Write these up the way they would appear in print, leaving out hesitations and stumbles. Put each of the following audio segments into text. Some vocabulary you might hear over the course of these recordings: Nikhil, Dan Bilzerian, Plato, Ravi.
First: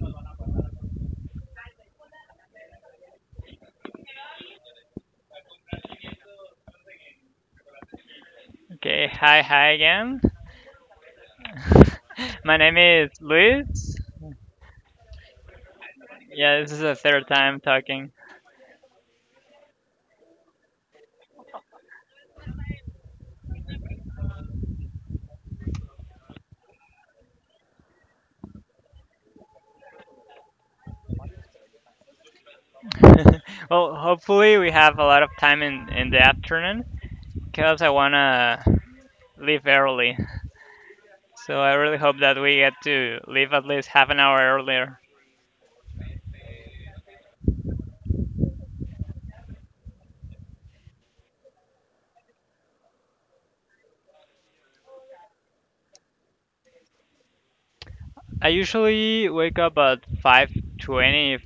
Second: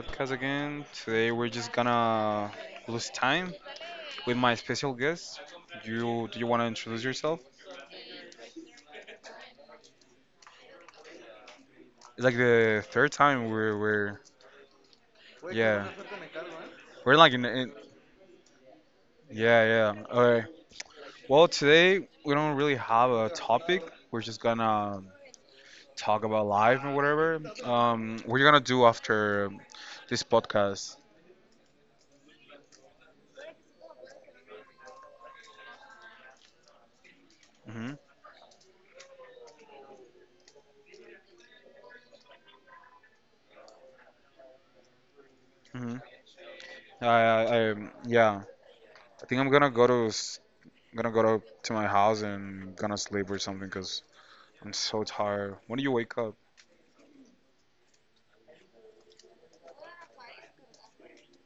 podcast again. Today we're just gonna lose time with my special guest. You do you want to introduce yourself? Okay, hi again. It's like My name the is third time we're Luis. we're yeah Yeah, this is the we're third like in, time in talking. yeah, yeah. All right. Well, today we don't really have a topic. We're just gonna talk about life and whatever. We're gonna do after this podcast. Well, hopefully we have a lot of time in the afternoon because I Mm-hmm. wanna leave early. So I really hope that we get to leave at least half an hour earlier. Mm-hmm. I yeah. I think I'm gonna go to I'm gonna go to my house and gonna sleep or something because I'm so tired. When do you wake up? I usually wake up at 5:20,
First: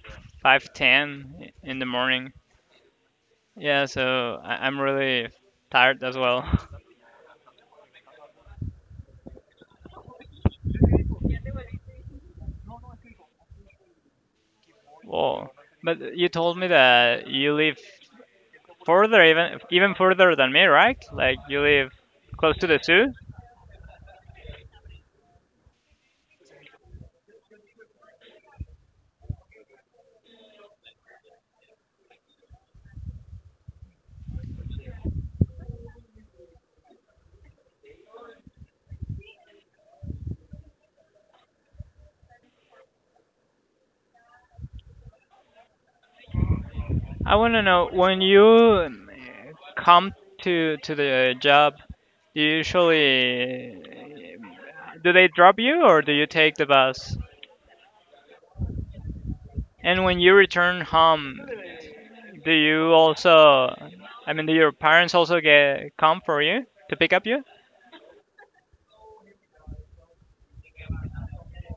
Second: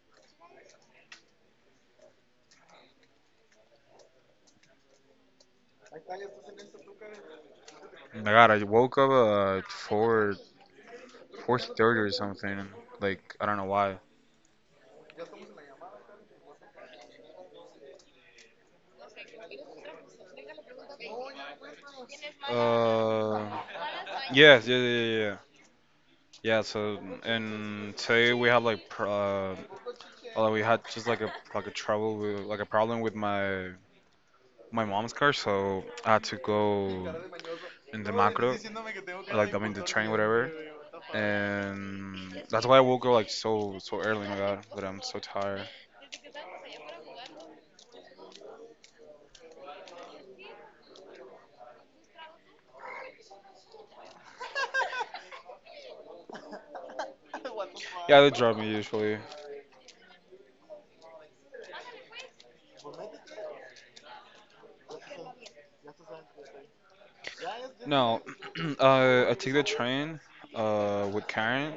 5:10 in the morning. Yeah, so I'm really tired as well. Oh my God, I woke up at four thirty or something. Like I don't know why. Well, but you told me that you live further, even further than me, right? Like you live close to the zoo. Uh, yes, yeah, so and today we had like pr- although we had just like a trouble with like a problem with my mom's car, so I had to go in the macro, like I mean the train, whatever. And that's why I woke up like so early. My God, but I'm so tired. I want to know when you come to the job. Do you usually do they drop you or do you take the bus? Yeah, they drive me usually. And when you return home, do you also? I mean, do your parents also get come for you to pick up you? No, I take the train with Karen.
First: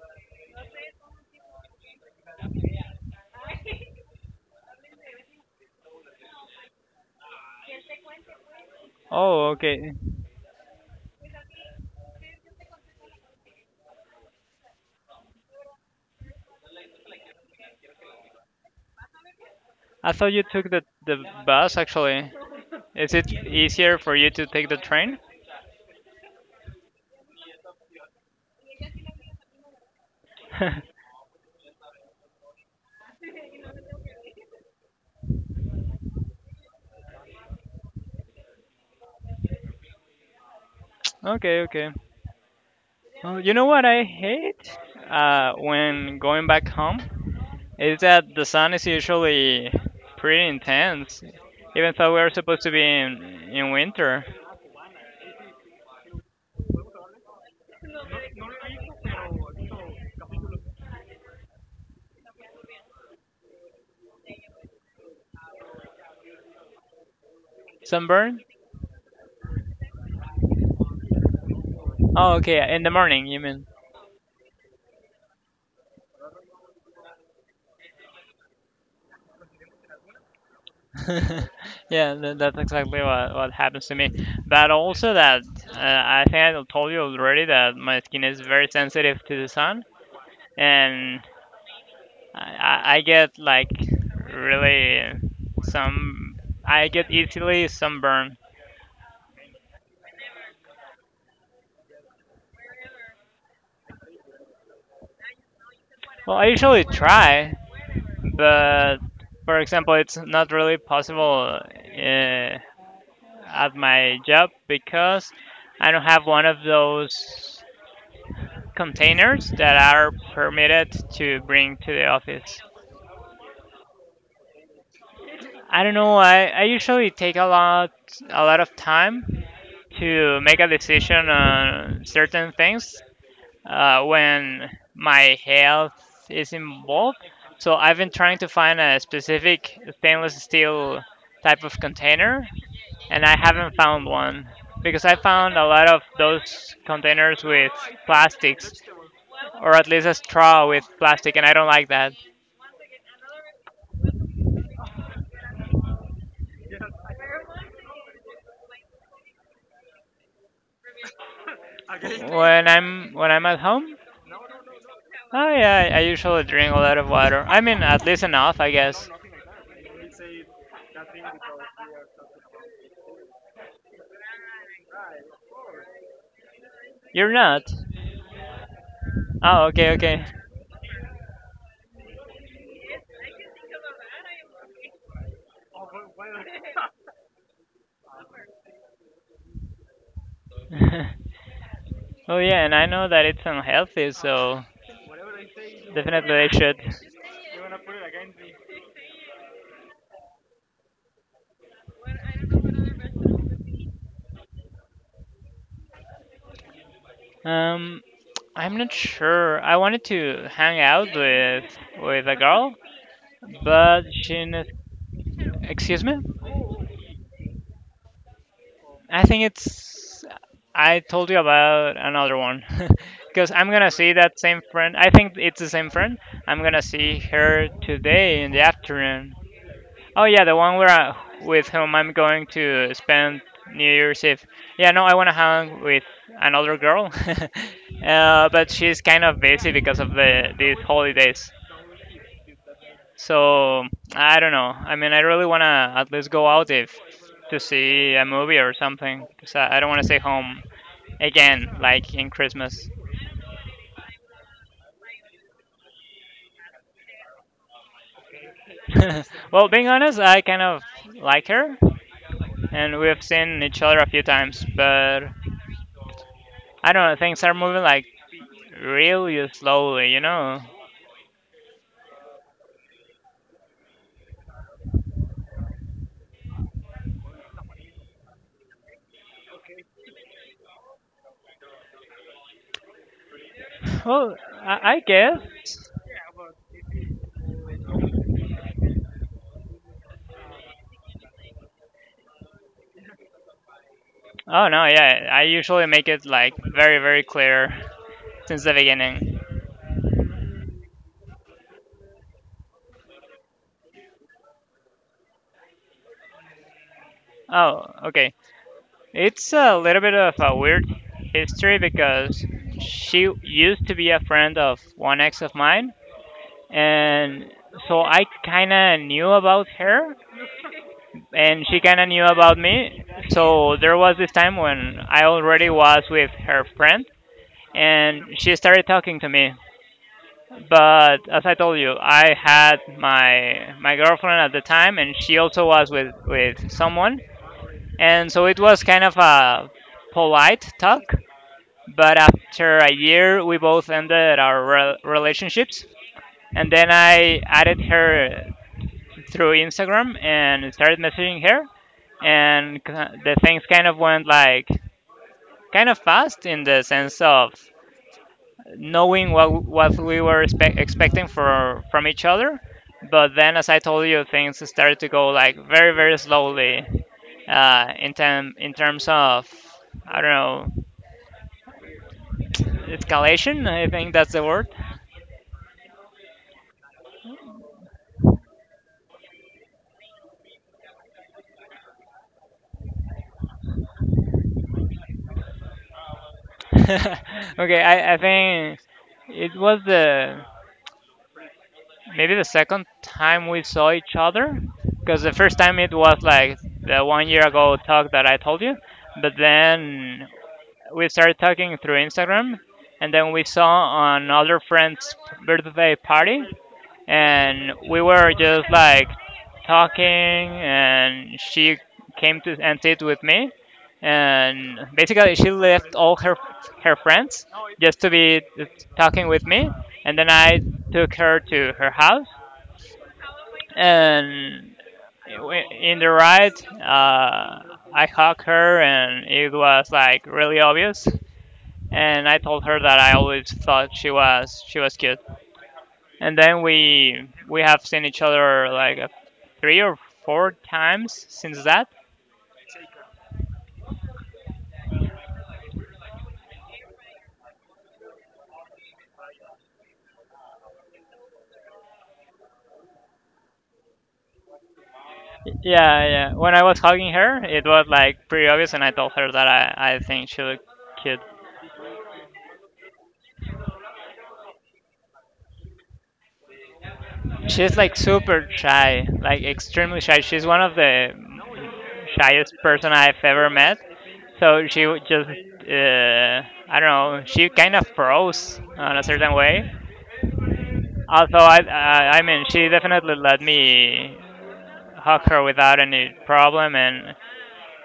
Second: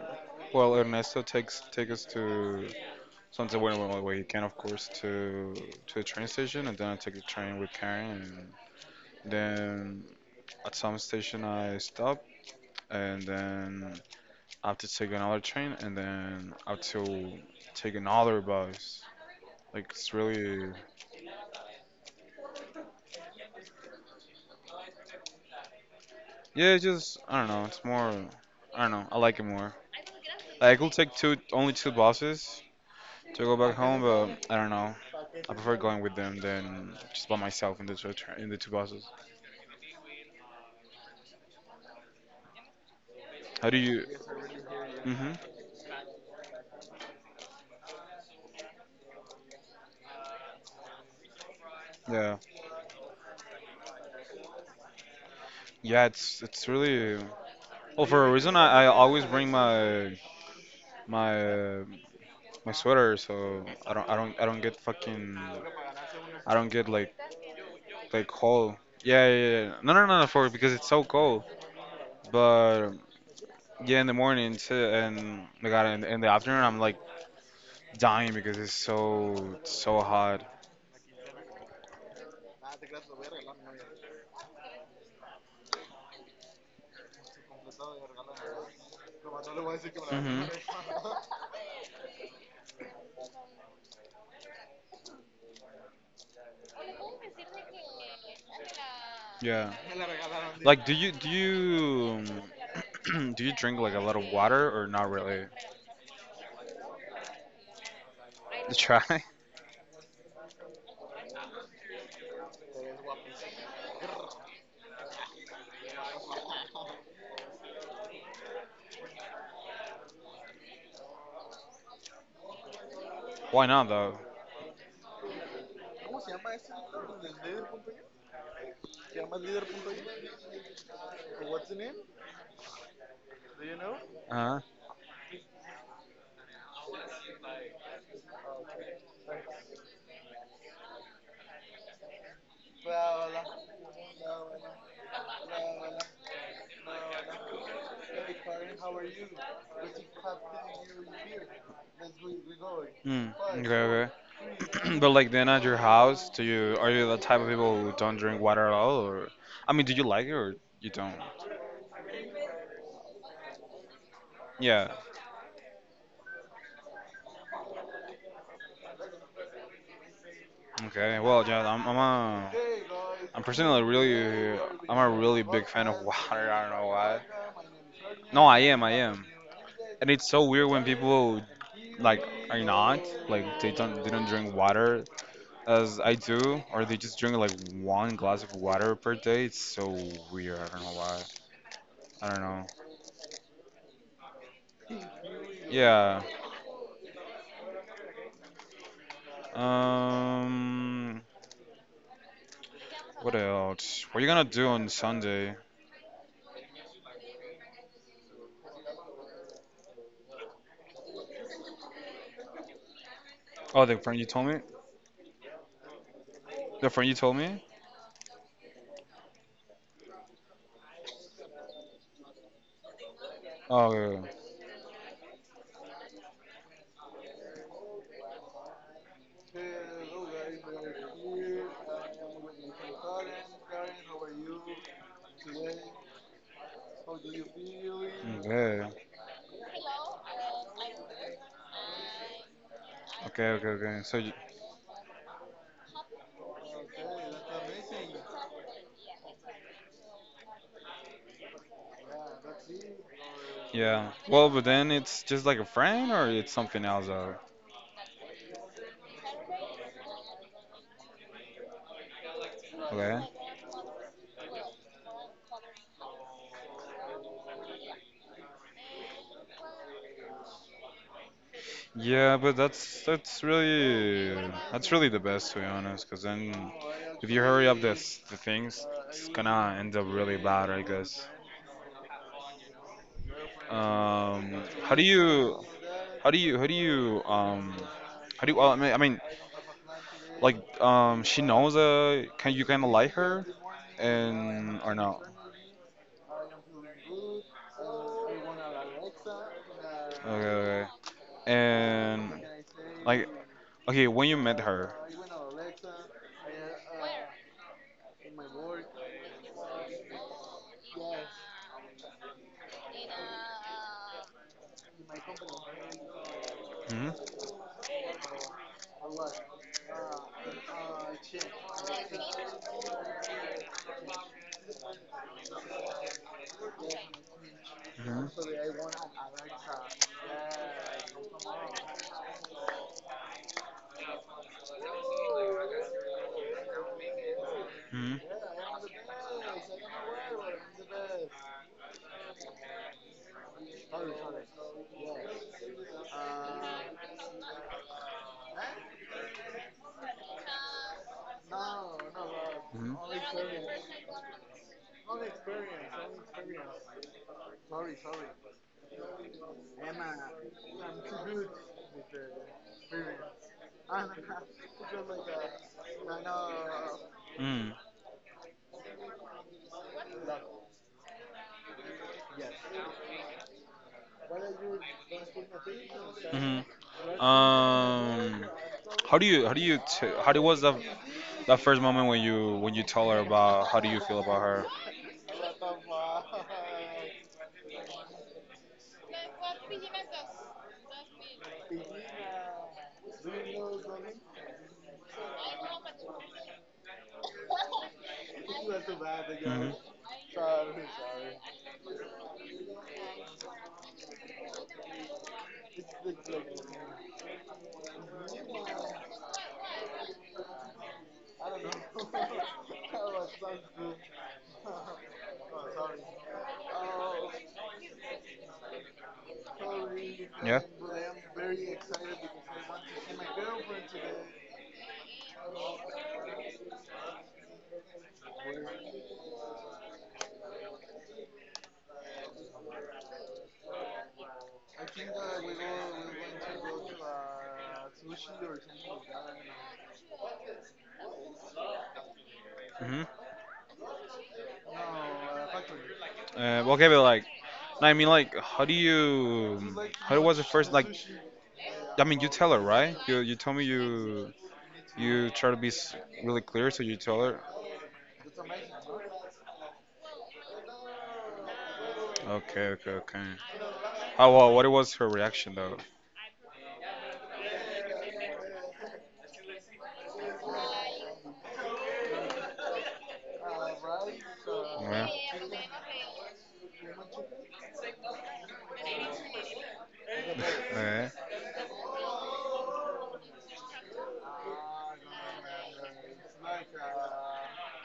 Well, Ernesto takes take us to something where, he can, of course, to the train station, and then I take the train with Karen, and Oh, okay. then at some station I stop, and then I have to take another train, and then I have to take another bus. Like I it's thought you really, took the bus actually. Is it easier for you to take the train? yeah, it's just I don't know. It's more, I don't know. I like it more. Like I could take two, only two buses to go back home, but I don't know. I prefer going with them than just by myself in the in the two buses. Okay, okay. Well, you know How do what I you? hate Hmm. When going back home is that the sun is usually pretty intense, even though we're Yeah, supposed to be in winter. yeah. It's really. Well, for a reason, I always bring my uh, my sweater, so I don't get fucking, I don't get like Sunburn? cold. Yeah, yeah, yeah. No, for because it's so cold. Oh, okay, But in the morning, you mean? yeah, in the mornings and my God, in the afternoon, I'm like dying because it's so, so hot. Yeah, that's exactly what happens to me. But also that I think I told you already that my skin is very sensitive to the sun, Hmm. and I get like really some. I get easily sunburn. Yeah. Like, do you do you drink like a lot of water or not really? Well, I usually try, You but try? for example, it's not really possible at my job because I don't have one of those containers that are permitted to bring to the office. Why not though? I don't know. I usually take a lot of time to make a decision on certain things Uh-huh. when my health is involved. So I've been trying to find a specific stainless steel type of container, and I haven't found one because I found a lot of those containers with plastics, or at least a straw with plastic, and I don't like that. Mm, okay, okay. But like then at your house, do you are you the type of people who don't drink water at all, or I mean, do you like it or you don't? When I'm at home, Yeah. oh yeah, I usually drink a lot of water. I mean, at least enough, I guess. Okay. Well, yeah, I'm personally really I'm a really big fan of water. I don't know why. You're not. No, I am. I am. Oh, okay, And okay. it's so weird when people like are not like they don't drink water as I do, or they just drink like one glass of water per day. It's so weird. I don't know why. I Oh don't know. yeah, and I know that it's unhealthy, so Yeah. definitely they should. Um, what else? What are you gonna do on Sunday? Um, I'm not sure. I wanted to hang out with a girl, Oh, the but friend you told me? Excuse me. The friend you told me? I think it's. I told you about another one, because I'm gonna Oh, see yeah. that same friend. I think it's the same friend. I'm gonna see her today in the afternoon. Oh yeah, the one where I, with whom I'm going to spend New Year's Eve. Yeah, no, I want to hang with another girl, Yeah. but she's Okay. kind of busy because of these holidays. Okay, okay, So okay. So, you, I don't know. I mean, I really want to at least go out if to see a movie or something, because I don't want to stay home again, like in Christmas. yeah. Well, but then it's just like a friend or it's something else, Well, being honest, I kind of like her, and okay? we've seen each other a few times, but I don't know. Things are moving like really slowly, you know. Yeah, but that's really the best to be honest, because then if you hurry up this the things, it's gonna end up really bad, I guess. Well, How do I you guess. how do you how do you how do you, well, I mean like she knows can you kind of like her Oh and no, or no? yeah, I usually make it like very, very clear since the beginning. Okay, okay, okay. And like okay, when you met her. Oh, okay. It's a little bit of a weird history because she used to be a friend of one ex of mine, Mhm. and so I kinda knew about her, and she kinda knew about me. So there was this time when I already was with her friend, and she started Mhm. talking to me, but as I told you, I had my girlfriend at the time, and she also was with someone, Mhm. and so it was kind of a polite talk. But after a year, we both ended our relationships, and then I added her through Instagram and started messaging her, and Mhm. The things kind of went like kind of fast in the sense of knowing what we were expecting for from each other. But then, as I told you, things started to go like very slowly Mm. In term in terms of I don't know escalation. I think that's the word. Mhm. How do you t- how do was that that first moment when you told her about how do you feel about her? Okay, I think it was the maybe the second time we saw each other because the first time it was like the one year ago talk that I told you, but Mhm. then we started talking through Instagram, and then we saw another friend's birthday party, and we were just like talking, and she came to and sit with me, and basically she left all her friends just to be talking with me, and then Yeah. I took her to her house, and in the ride, I hugged her, and it was like really obvious. And I told her that I always thought she was cute. And then we have seen each other like three or four times since that. Mhm. Well, okay, but like, no, I mean, like, how do you? How was the first? Like, I mean, you tell her, right? You told me you you try to be Yeah, yeah. really When I clear, was so you hugging tell her. her, it was like pretty obvious, and I told her that I think she looked cute. Okay, okay, okay. How well, what was her reaction though? She's like super shy, like extremely shy. She's one of the shyest person I've ever met. So she would Yeah. just I don't know. She kind of froze on a certain way. Yeah. Also, I mean, she definitely let me hug her without any problem, and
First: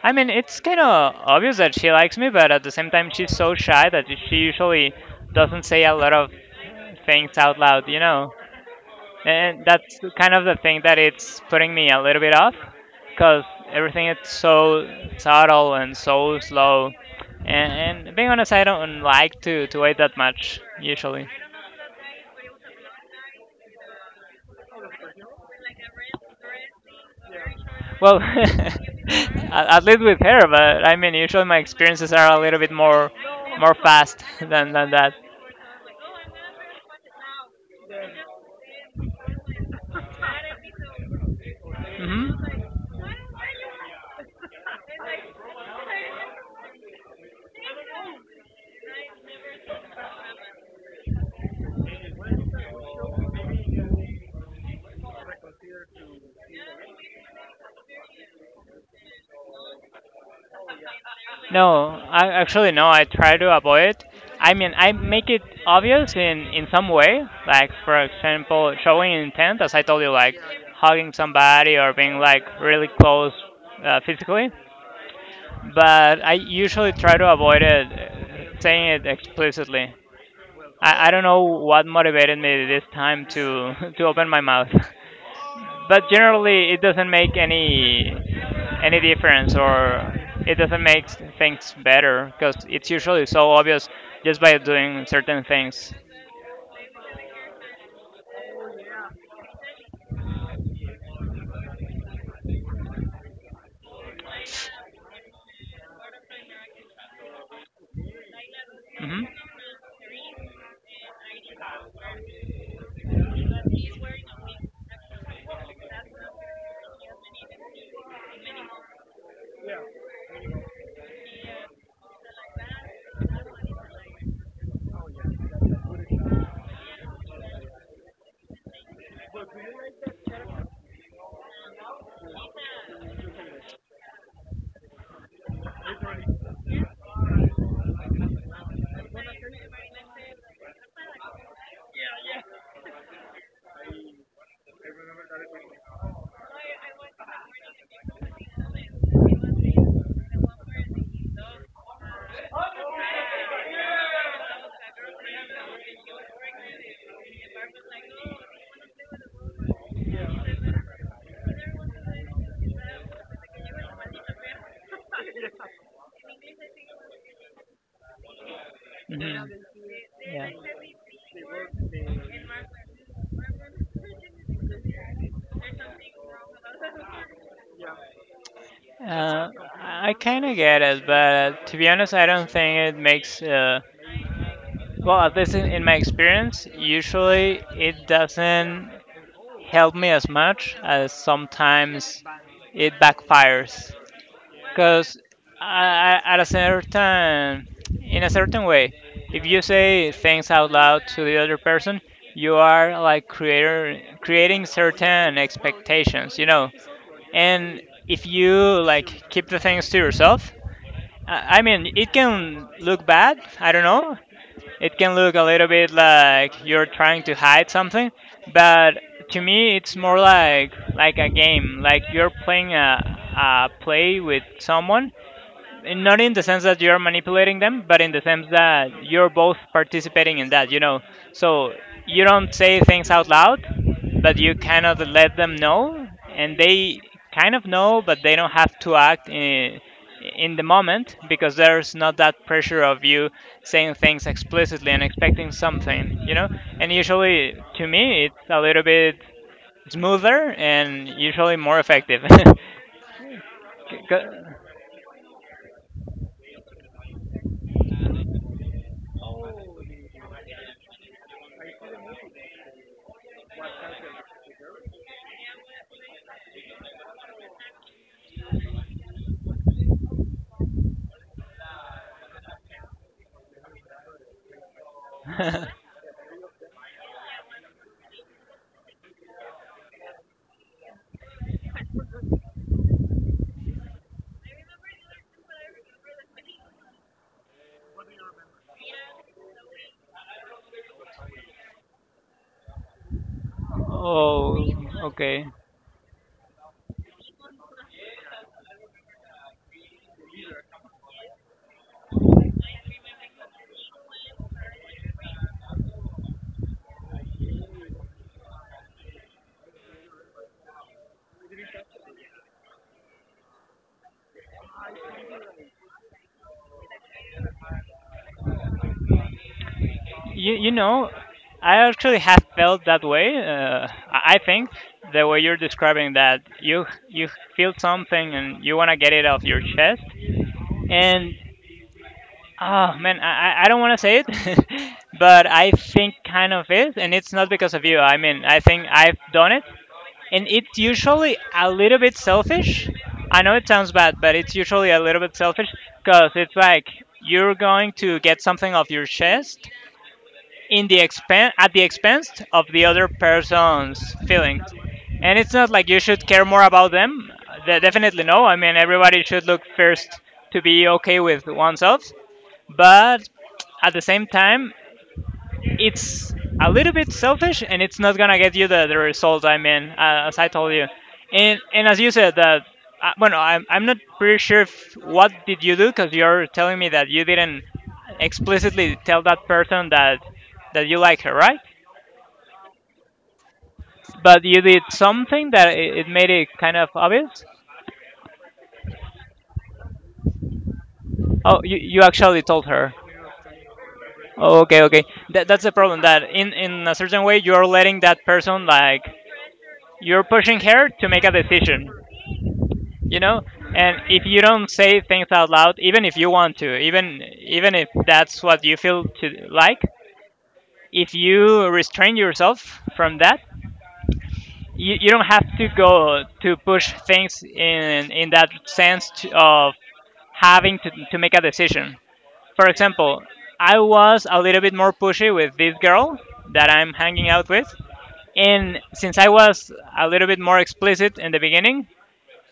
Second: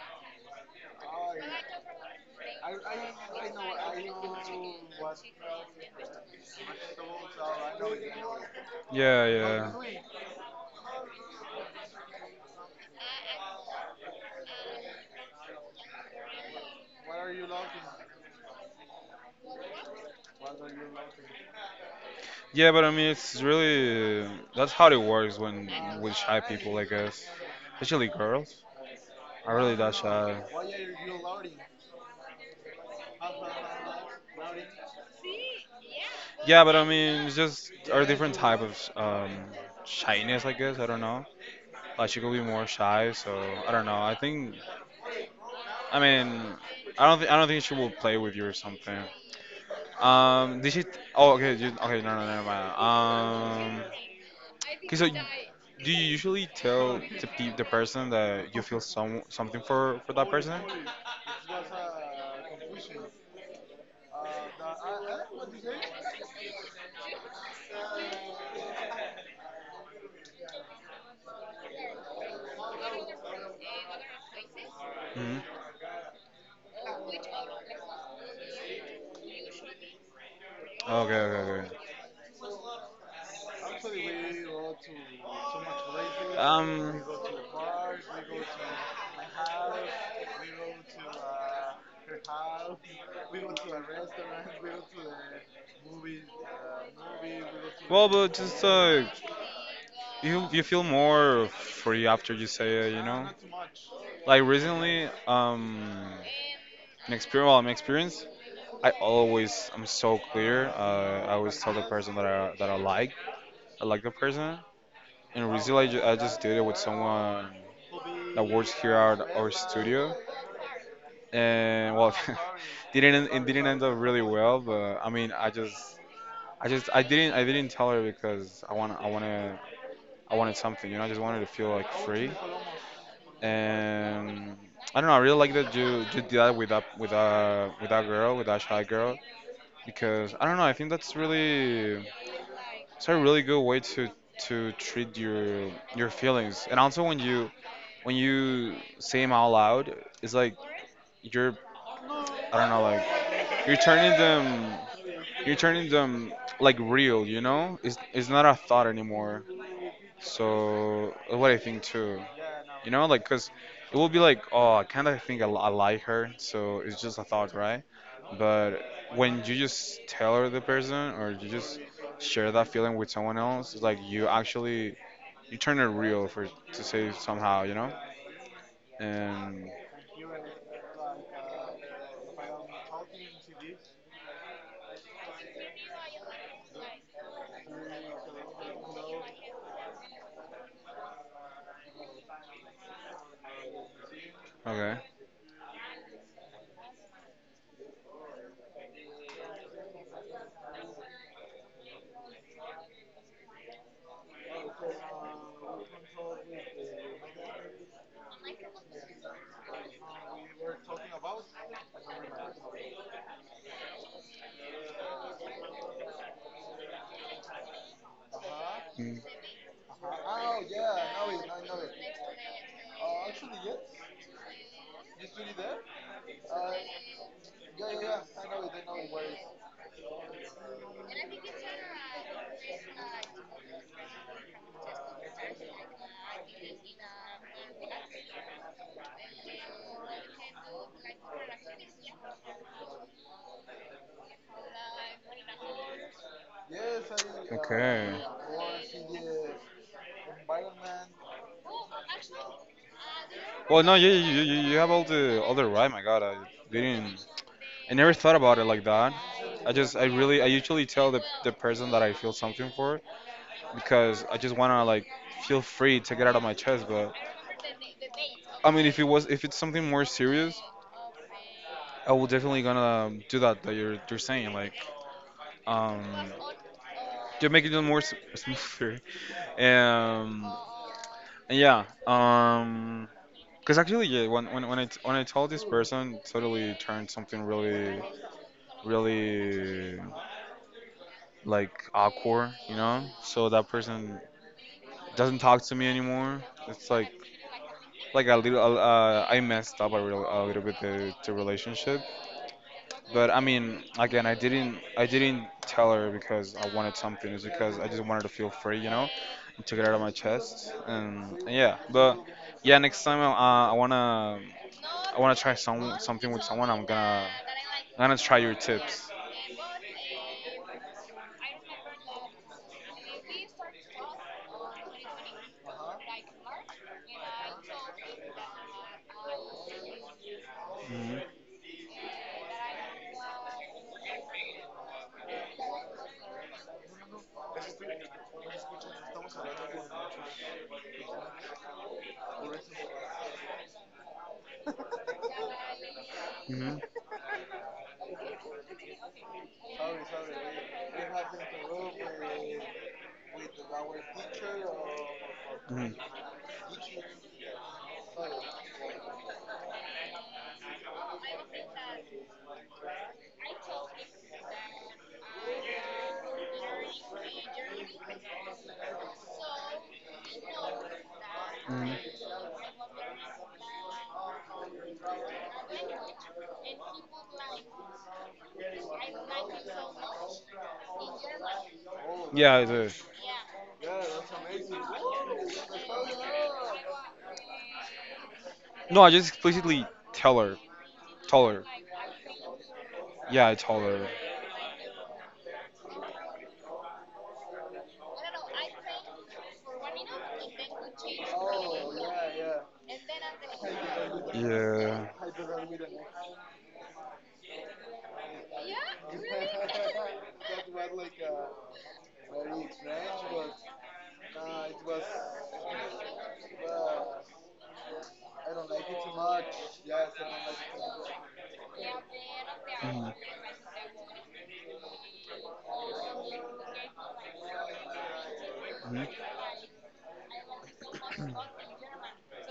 I mean, it's kind of obvious that she likes me, but at the same time, she's so shy that she usually doesn't say a lot of things out loud, you know. Yeah, And yeah. that's kind of the thing that it's putting me a little bit off, because everything is so subtle and so slow. And being honest, I don't like to wait that much usually. Yeah, but I mean, it's really that's how it works when with shy people, I guess, especially Well, girls. I'm really at that least with her, shy. but I mean, usually my experiences are a little bit more fast than that. Yeah, but I mean, it's just a different type of shyness, I guess. I don't know. Like she Hmm could be more shy, so I don't know. I think, I mean, I don't think she will play with you or something. Did she? Oh, okay. You, okay, no, no, never mind. Okay, so do you usually tell the the person that you feel some something for that person? No, I actually no. I try to avoid. I mean, I make it obvious in some way, like for example, showing intent, as I told you, like hugging somebody or being like really close physically. Hmm. But I usually try to avoid it, saying it explicitly. I Okay, don't know okay, okay. what motivated me this time to to open my mouth. But generally, it Um, doesn't make any difference, or it doesn't make things better because it's usually so obvious just by doing certain things. well, but just you you feel more free after you say it, you know. Like recently. An experience. Well, my experience. I Hmm always I'm so clear. I always tell the person that I like. I like the person. And recently I just did it with someone that works here at our studio. And well, didn't it didn't end up really well. But I mean, I didn't tell her because I wanted something. You know, I just wanted to feel like free. And I don't know. I really like that you did that with a with that girl, with that shy girl. Because I don't know. I think that's really it's a really good way to treat your feelings, and also when you say them out loud, it's like you're I don't know like you're turning them you're turning them like real. You know, it's not a thought anymore. So that's what I think too. You know, like, cause it will be like, oh, I kind of think I like her. So it's just a thought, right? But when hmm you just tell her Yeah. the person, or you just share that feeling with someone else, it's like you actually you turn it real for to say somehow, you know? Uh, And I kind of get it, but to be honest, I don't think it makes. Well, at least in my experience, usually it doesn't help me as much as sometimes it backfires, okay, because at a certain, in a certain way, if you say things out loud to the other person, you are like creator creating certain expectations, you know. And if you like keep the things to yourself, I mean, it can look bad. I don't know. It can look a little bit like you're trying to hide something, but mm, to me, it's more like a game. Like you're playing a play with someone, and not in the sense that you're manipulating them, but in the sense that you're both participating in that, you know. So you don't say things out loud, but you kind of let them know, and they kind of know, but they don't have to act in the moment because there's not that pressure of you saying things explicitly and expecting something, you know. And usually, to okay. me, it's a little bit smoother and usually more effective. Well, no, 'Cause- you you have all the right. My God, I didn't. I never thought about it like that. I really I usually tell the person that I feel something for because I just wanna like feel free to get out of my chest. But I mean, if it's something more serious, I will definitely gonna do that that you're saying like um to make it more smoother. Um, yeah, because actually, yeah, when I told this person, totally turned something really, really like awkward, you know. So that person Oh, doesn't okay. talk to me anymore. It's like a little I messed up a, real, a little bit the relationship. But I mean again I didn't tell her because I wanted something, it's because I just wanted to feel free, you know, and to get out of my chest, and yeah. But yeah, next time I want to try some something with someone. I'm gonna try your tips. You know, I actually have felt that way. I think the way you're describing that, you feel something and you want to get it off your chest. Mhm. And oh man, I don't want to say it, but I think kind of is, and it's not because of you. I mean, I think I've done it, and it's usually a little bit selfish. I know it sounds bad, but it's usually a little bit selfish because it's Mhm. like you're going to get something off your chest in the expen at the expense of the other person's feelings. And it's not like Mhm. you should care more about them. Definitely no. I mean, everybody should look first to be okay with oneself. But at the Hmm. same time, it's a little bit selfish, and it's not gonna get you the result. I mean, as I told you, and as you said that. Well, no, I'm not pretty sure if, what did you do because you're telling me that you didn't explicitly tell that person that you like her, right? Yeah, it's But you did something that it made it kind of obvious. no, I just explicitly tell her, tell Oh, her. You actually told her. Yeah, I told her. Oh, okay, okay. That's the problem. That in a certain way you're letting that person like you're pushing her to make a decision. You know, and if you don't say Yeah. things out loud, even if you want to, even if that's what you feel to like, if you restrain yourself from that, you don't have to go to push things in that sense to, of having to make a decision. For Mhm. example, I was a little bit more pushy with this girl that I'm hanging out with. And Mhm. since I was a little bit more explicit in the beginning,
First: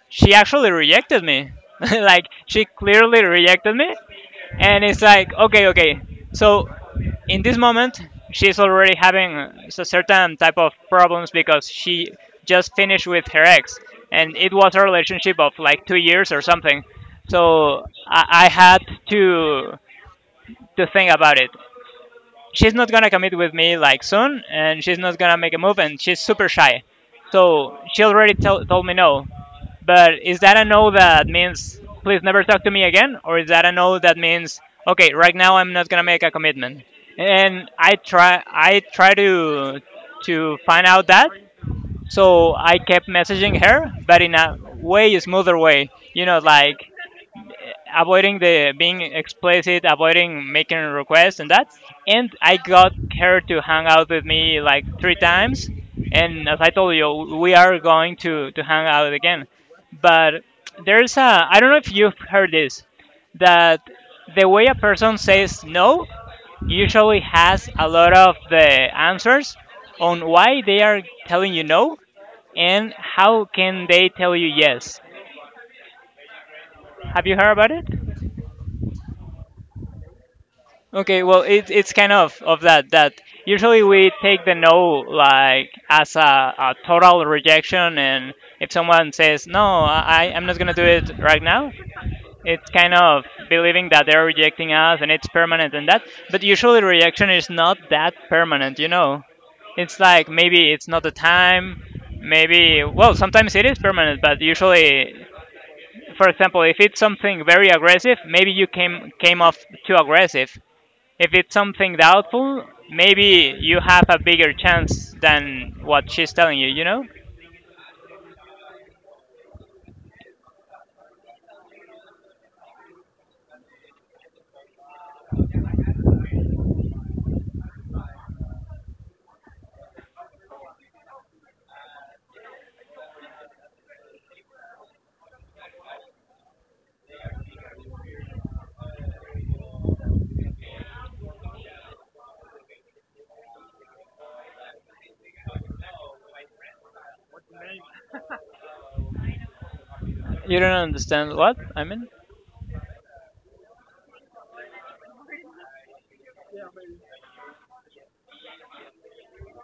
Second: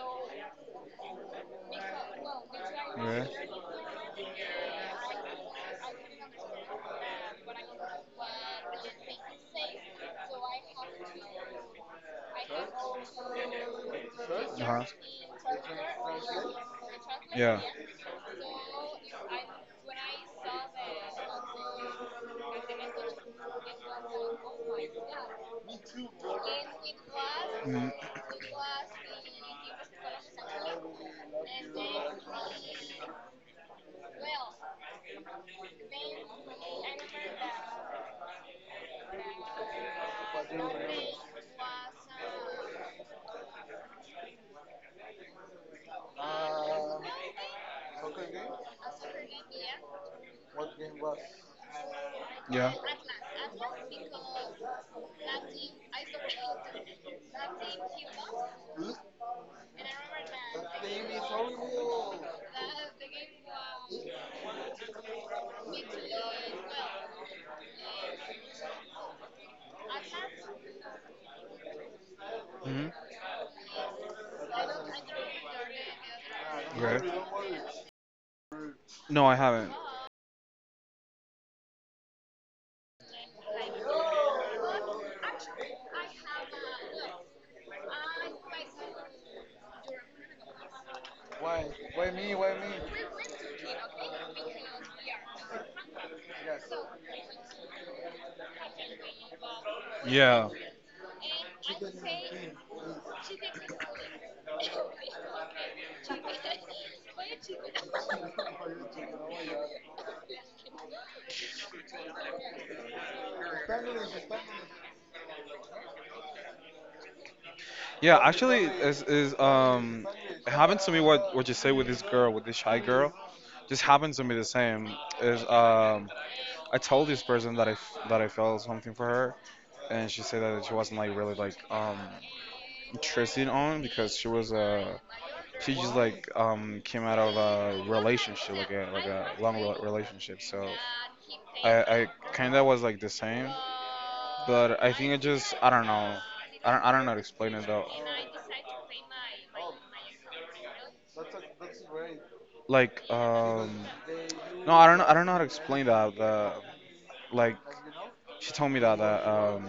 she actually rejected me. Like, she clearly rejected me. And it's like, okay, okay. So, in this moment, she's already having a certain type of problems because she just finished with her ex. And it was a relationship of like 2 years or something. So, I had to think about it. She's not gonna commit with me like soon, and she's not gonna make a move, and she's super shy. So she already told me no. But is that a no that means please never talk to me again, or is that a no that means okay, right now I'm not gonna make a commitment? And I try to find out that. So I kept messaging her, but in a way smoother way. You know, like avoiding the being explicit, avoiding making requests and that. And I Yeah. got her to hang out with me like three times. And as I told you, we are going to hang out again. But there's a, I don't know if you've heard this, that the way a person says no usually has a lot of the answers on why they are telling you no Hmm. and how can they tell you yes. Okay. Have you heard about it? No, I haven't. Okay, well, it's kind of that usually we take the no like as a total rejection, and if someone says no, I'm not gonna do it right now, it's kind of believing that they're rejecting us and it's permanent and that. But usually rejection is not that permanent, you know. It's like Yeah. maybe it's not the time, maybe well sometimes it is permanent, but usually for example, if it's something very aggressive, maybe you came off too aggressive, if it's something doubtful, maybe you have a bigger chance than what she's telling you, you know? Yeah, actually is it happened to me what you say with this girl, with this shy girl. Just happened to me the same. Is I told this person that that I felt something for her, and she said that she wasn't like really like interested on because she was she just like came out of a relationship like a long relationship. So I kind of was like the same, but I think I don't know. I don't know how to explain it though. You don't understand what I mean? Like no I don't know, I don't know how to explain that. The like she told me that uh, um,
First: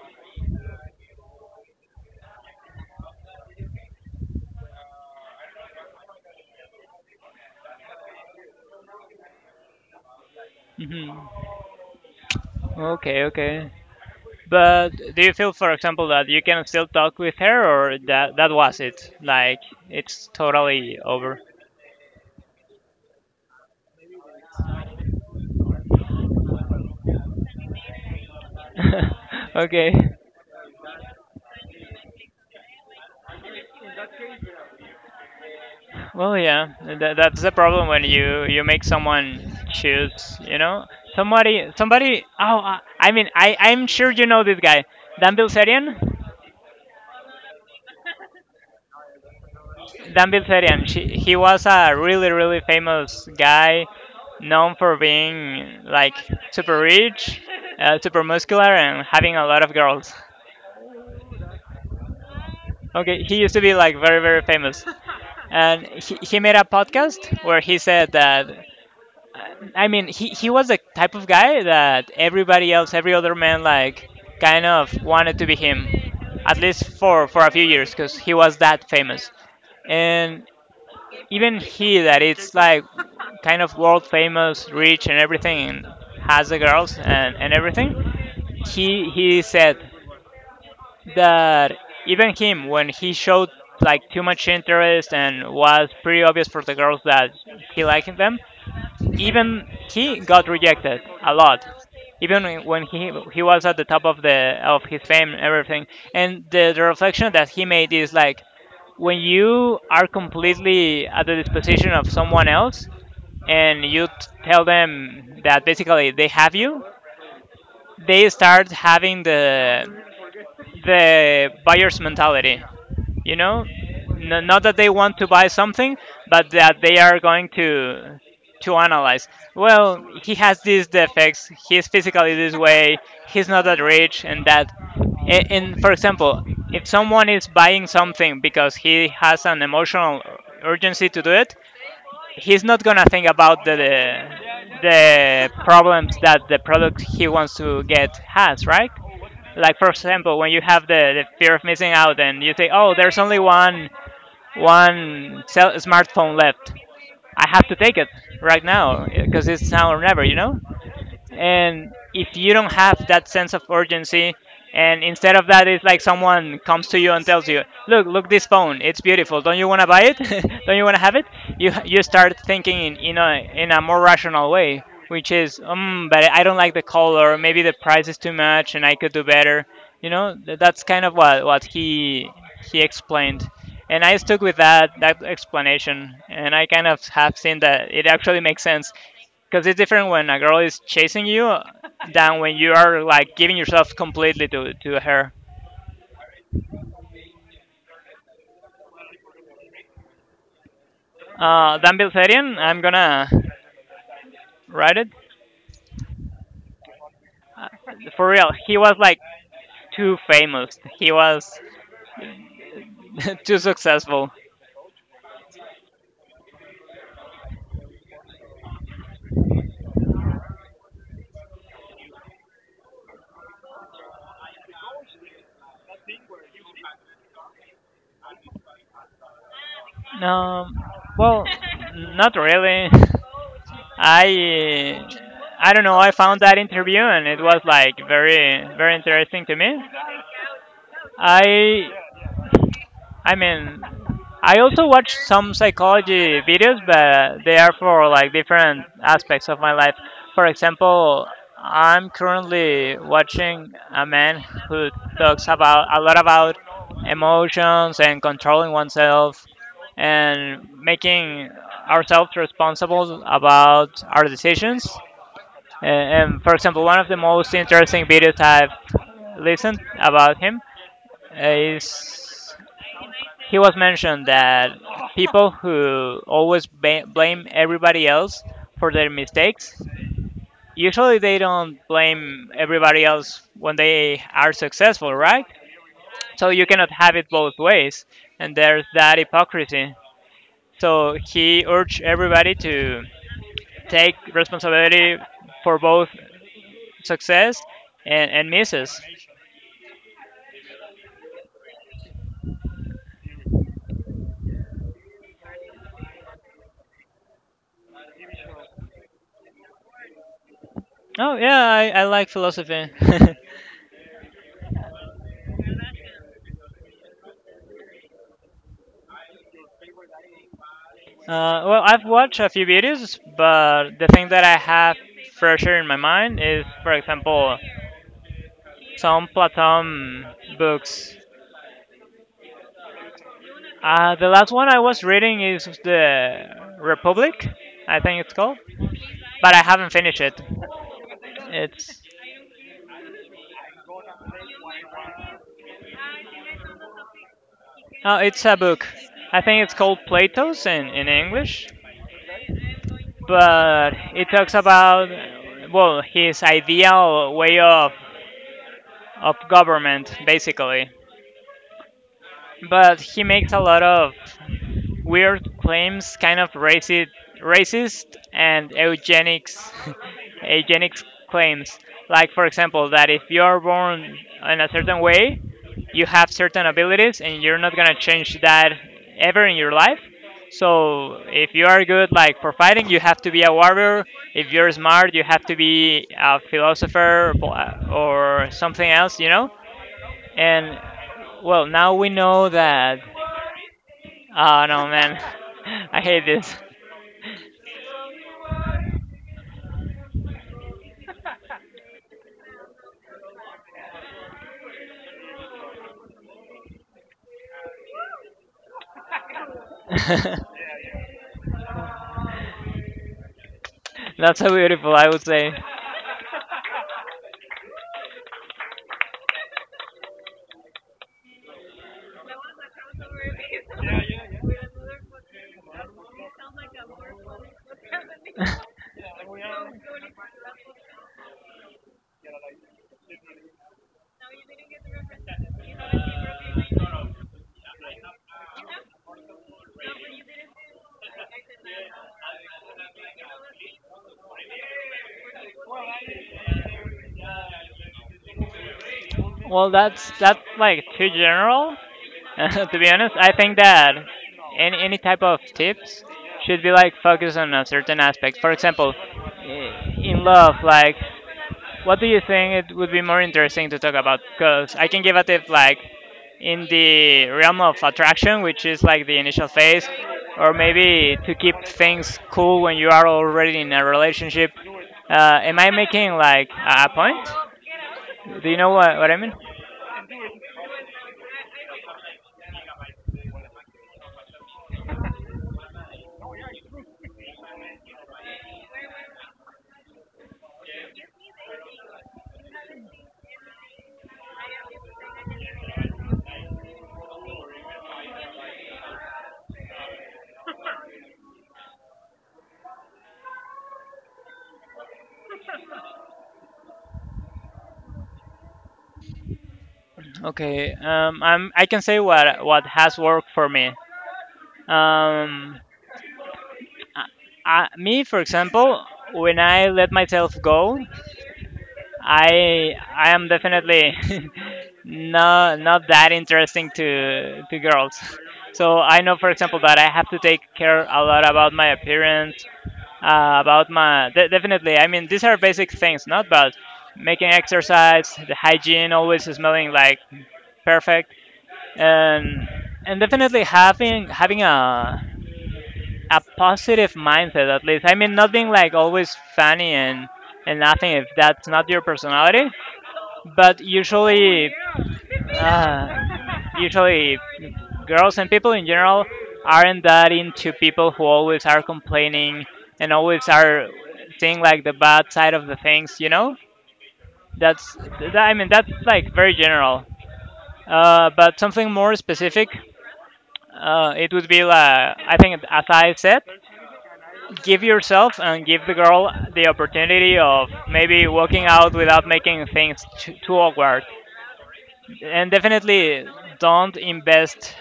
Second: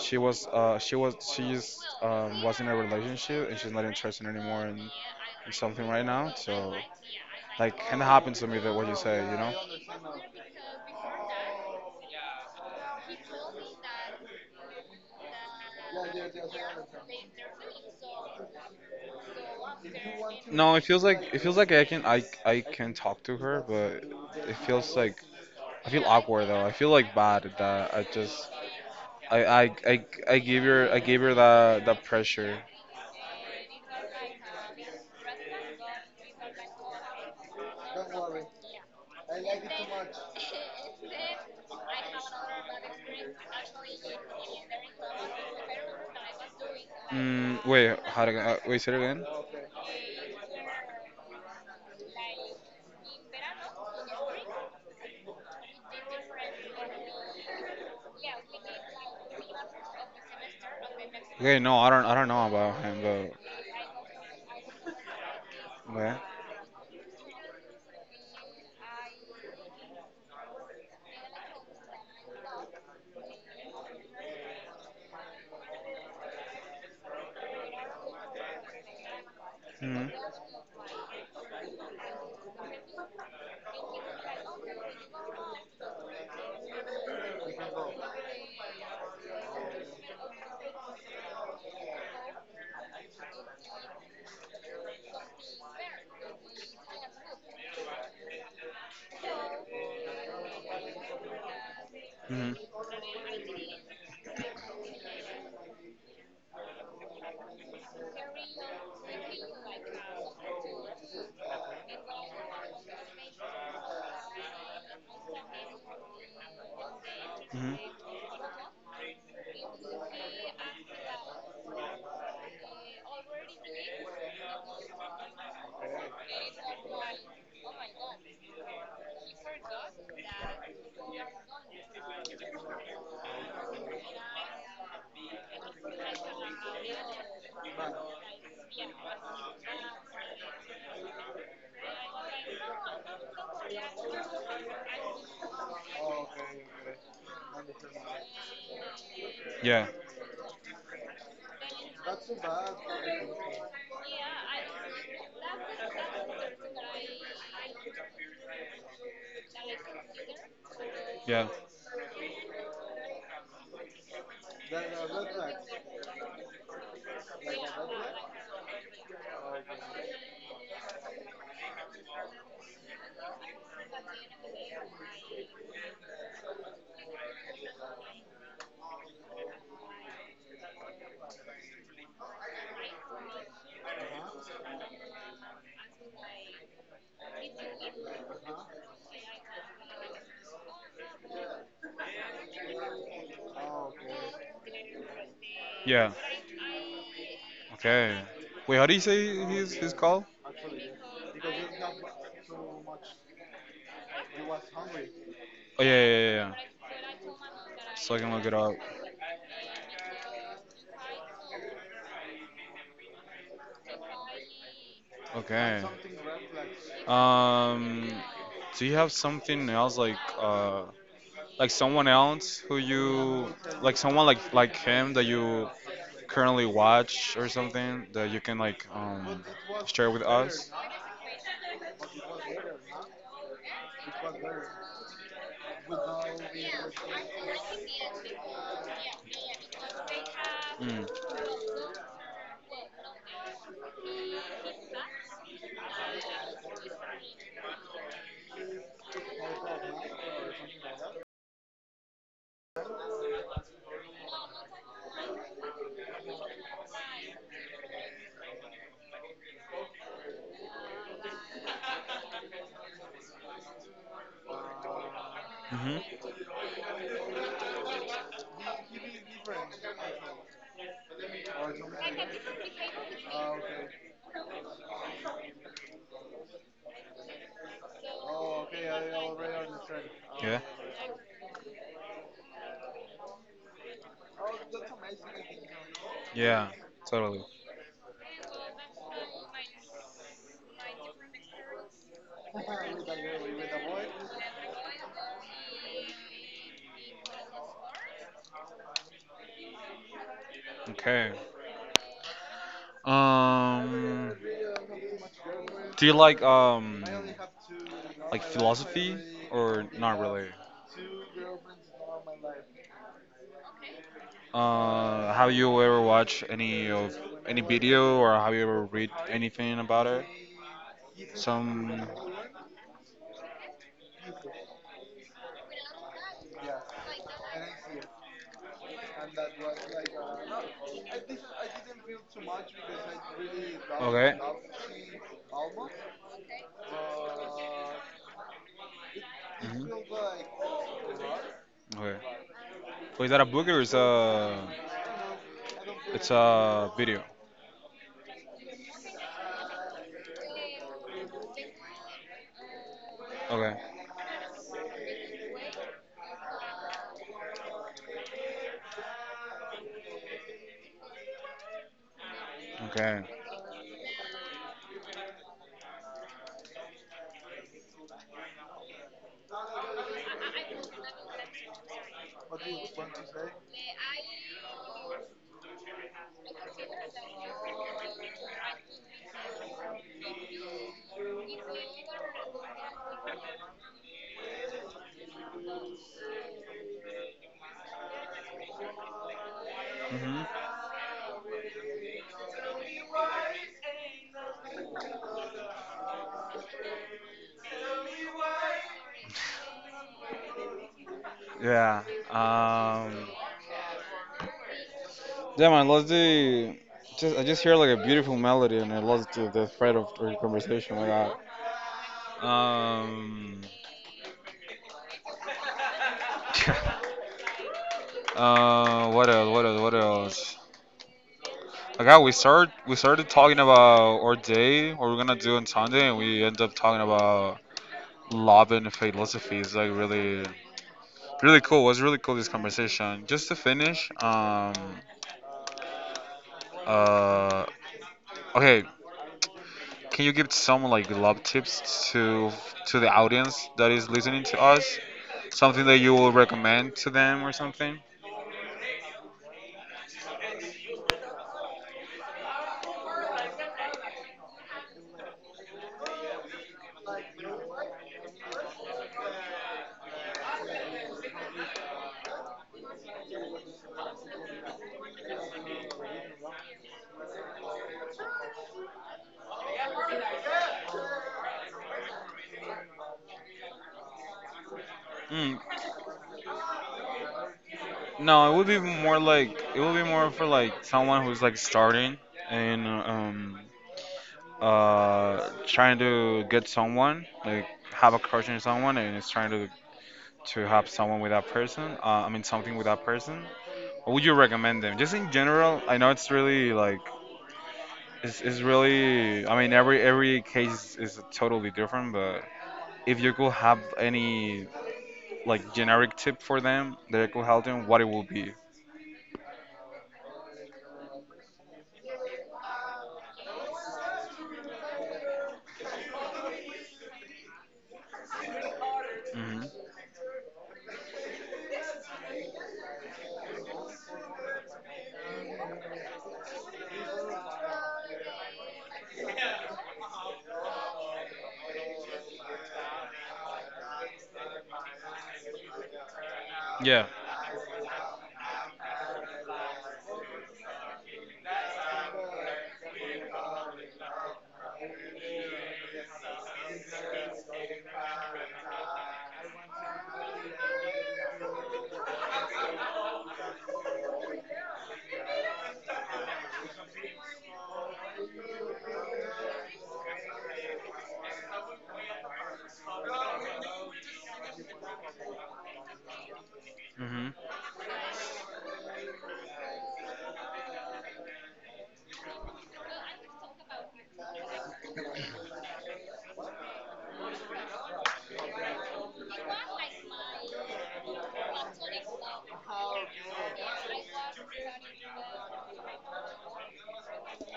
she was uh, she was she's was in a relationship and she's not interested anymore in something right now. So like kind of happened to me that what you say, you know. Hmm. Okay, okay. But do you feel, for example, that you can still talk with her, or that that was it? Like it's No, totally it over. feels like I can talk to her, but it feels like I feel awkward though. I feel like bad that I just I, I, Okay. I, I gave her that that pressure. Well, yeah, that's the problem when you make someone choose. You know, somebody. Oh, I mean, I'm sure you know this guy, Dan Bilzerian. Mm, wait, how to, wait, say it again. Dan Bilzerian. He was a really, really famous guy, known for being like super rich, super muscular, and having a lot of girls. Okay, no, I don't know about Okay, him, he used to be like very, very famous, and but okay. he made a podcast where he said that. I mean, he was the type of guy that everybody else, every other man, like kind of wanted to be him, at least for a few years, because he was that famous. Mhm. And even he that it's like kind of world famous, rich and everything, and has the girls and everything, he said that even him when he showed like too much interest and was pretty obvious for the girls that he liked them, even he got rejected a lot Mhm. Mhm. even when he was at the top of his fame and everything. And the reflection that he made is like when you are completely at the disposition of someone else and you tell them that basically they have you, they start having the buyer's mentality, you know. Not that they want to buy something but that they are going to analyze, well, he has these defects, he's physically this way, he's not that rich and that. And for example, if someone is buying something because he has an emotional urgency to do it, he's not going to think about the problems that the product he wants to get has, right? Like Yeah. for example when you have the fear of missing out and you say, oh, there's only one cell smartphone left. I have to take it right now because it's now or never, you know? Yeah. And if you don't have that sense of urgency, and instead of that it's like someone comes to you and tells you, look, this phone, it's beautiful, don't you want to buy it, don't you want to have it, you start thinking in a more rational way, which is, but I don't like the color, maybe the price is too much and I could do better, you know. That's kind of what he explained, and I stuck with that explanation and I kind of have seen that it actually makes sense, because it's different when a girl is chasing you than when you are like giving yourself completely to her. Yeah. Okay. Wait, how do you say his call? Dan Bilzerian, I'm gonna write it. Oh yeah, yeah, yeah, yeah. Uh, So I For can look real, it up. he was like too famous. He was too successful. Okay. Um, do you have something else like someone else who you like someone like him that you currently watch or something that you can share with us? Um, well, not really. I I don't know. I found that interview and it was like very very interesting to me. Mm. I I mean, I also watch some psychology videos, but they are for like different aspects of my life. For example, I'm currently watching a man who talks about a lot about emotions and controlling oneself and making ourselves responsible about our decisions. Mhm. And for example, one of the most interesting videos I've listened about him is, he was mentioned that people who always blame everybody else for their mistakes Yeah. usually they don't blame everybody else when they are successful, right? So you Yeah, cannot have it totally. both ways, and there's that hypocrisy, so he urged everybody to take responsibility for both success and misses. Okay. Um, do you like philosophy or not really? Oh yeah, I like philosophy. Have you ever watched any video or have you ever read anything about it? Well, I've Some. watched a few videos, but the thing that I have fresher in my mind is, for example, some Platon books. The Okay. last one I was reading is the Republic, I think it's called, but I Mhm. haven't finished it. It's Okay. Well, is that a book or is a it's a video? oh, it's a book. I think it's called Plato's in English, Okay. but it talks about, well, his ideal way of government basically. But Okay. he makes a lot of weird claims, kind of racist and eugenics, eugenics claims. Like for example, that if you are born in a certain way, you have certain abilities, and you're not gonna change that ever in your life. So if you are good, like for fighting, you have to be a warrior. If you're smart, you have to be a philosopher or something else, you know. Mhm. And well, now we know that. Oh no, man, I hate this. Yeah. Um. Yeah, man, lost the. I just hear like a beautiful melody and I lost the thread of our conversation. Um. That's so beautiful, I would say. What else? What else? What else? Like, how we start we started talking about our day, what we're gonna do on Sunday, and we end up talking about love and philosophy is like really, really cool. It was really cool this conversation. Just to finish, uh, okay, can you give some like love tips to the audience that is listening to us? Something that you will recommend to them or something? Well, that's like too general. To be honest, I think that any type of tips should be like focused on a certain aspect. For example, in love, like, what do you think it would be more interesting to talk about? Because I can give a tip like in the realm of attraction, which is like the initial phase, or maybe to keep things cool when you are already in a relationship. Am Mm, I making like a point? Do no, you know what I mean? It would be more for like someone who's like starting and trying to get someone like have a crush on someone and is trying to have someone with that person? I mean, something with that person? What would you recommend them? Just in general, I know it's really like it's really. I mean, every case is totally different, but if you could have any like generic tip for them that could help them, what it would be? Okay, I can say what has worked for me. Um, me, for example, when Hmm. I let myself go, I am definitely no not that interesting to girls. So I know, for example, that I have to take care a lot about my appearance, about my definitely. I mean, these are basic things, not bad. Yeah. Making exercise, the hygiene, always smelling like perfect, and and definitely having a positive mindset at least. I mean, not being like always funny and nothing if that's not your personality, but uh, usually, girls and people in general aren't that into people who always are complaining and always are seeing like the bad side of the things. You know, Hmm. I mean that's like very general. But something more specific, it would be like, I think, as I said, give yourself and give the girl the opportunity of maybe walking out without making things too, too awkward. And definitely don't invest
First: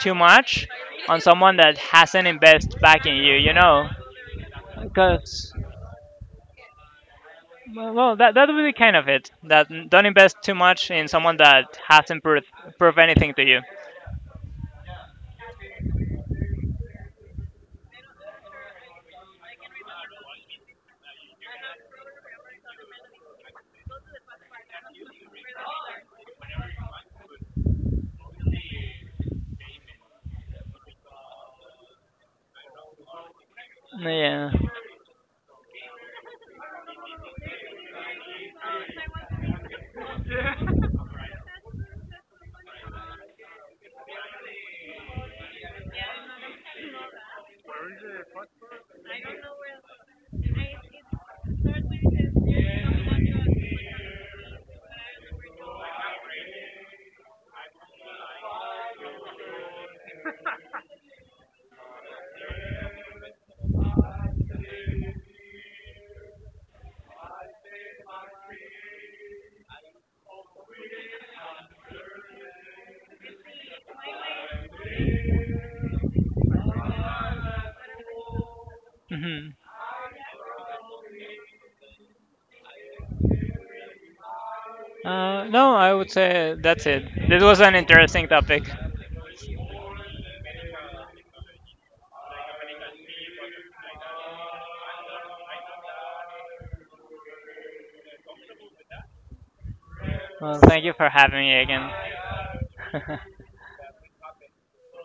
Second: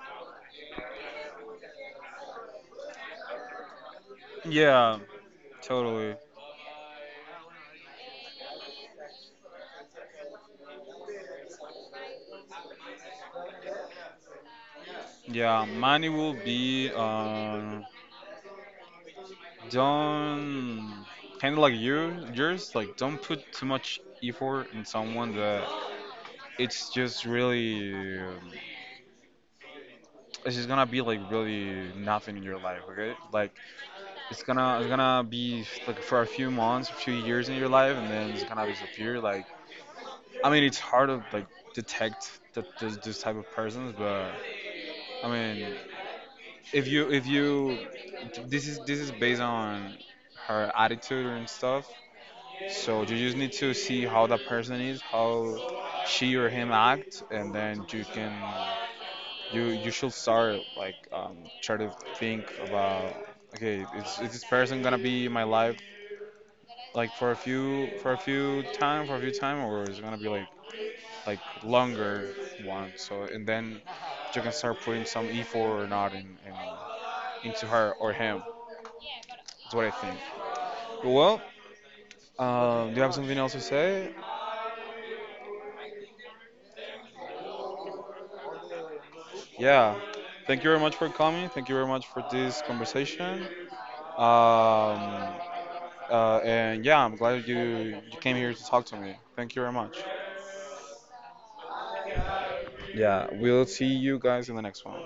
too much on someone that hasn't invested back in you, you know, Yeah. because Totally. well, that would be kind of it, that don't invest too much in someone that hasn't prove anything to you. Yeah, money will be. Don't, kind of like you yours, like don't put too much effort in someone that it's just really, um, it's just gonna be like really nothing in your life. Okay, like Yeah. It's gonna be like for a few months, a few years in your life, and then it's gonna disappear. Like, I mean, it's hard to like detect that this type of persons. But I mean, if you, this is based on her attitude and stuff. So you just need to see how the person is, how she or him act, and then you can, you should start like try to think about, okay, is this person gonna be in my life like for a few for a few time, or is it gonna be like longer one? So, and then you can start putting some effort or not in into her or him. hmm That's what I think. Well, do you have something else to say? No, I would say that's it, this was an interesting topic. Yeah. Thank you very much for coming. Thank you very much for this conversation. Um, and yeah, I'm glad you came here to talk to me. Thank you very much. Well, thank you for having me again. Yeah, we'll see you guys in the next one.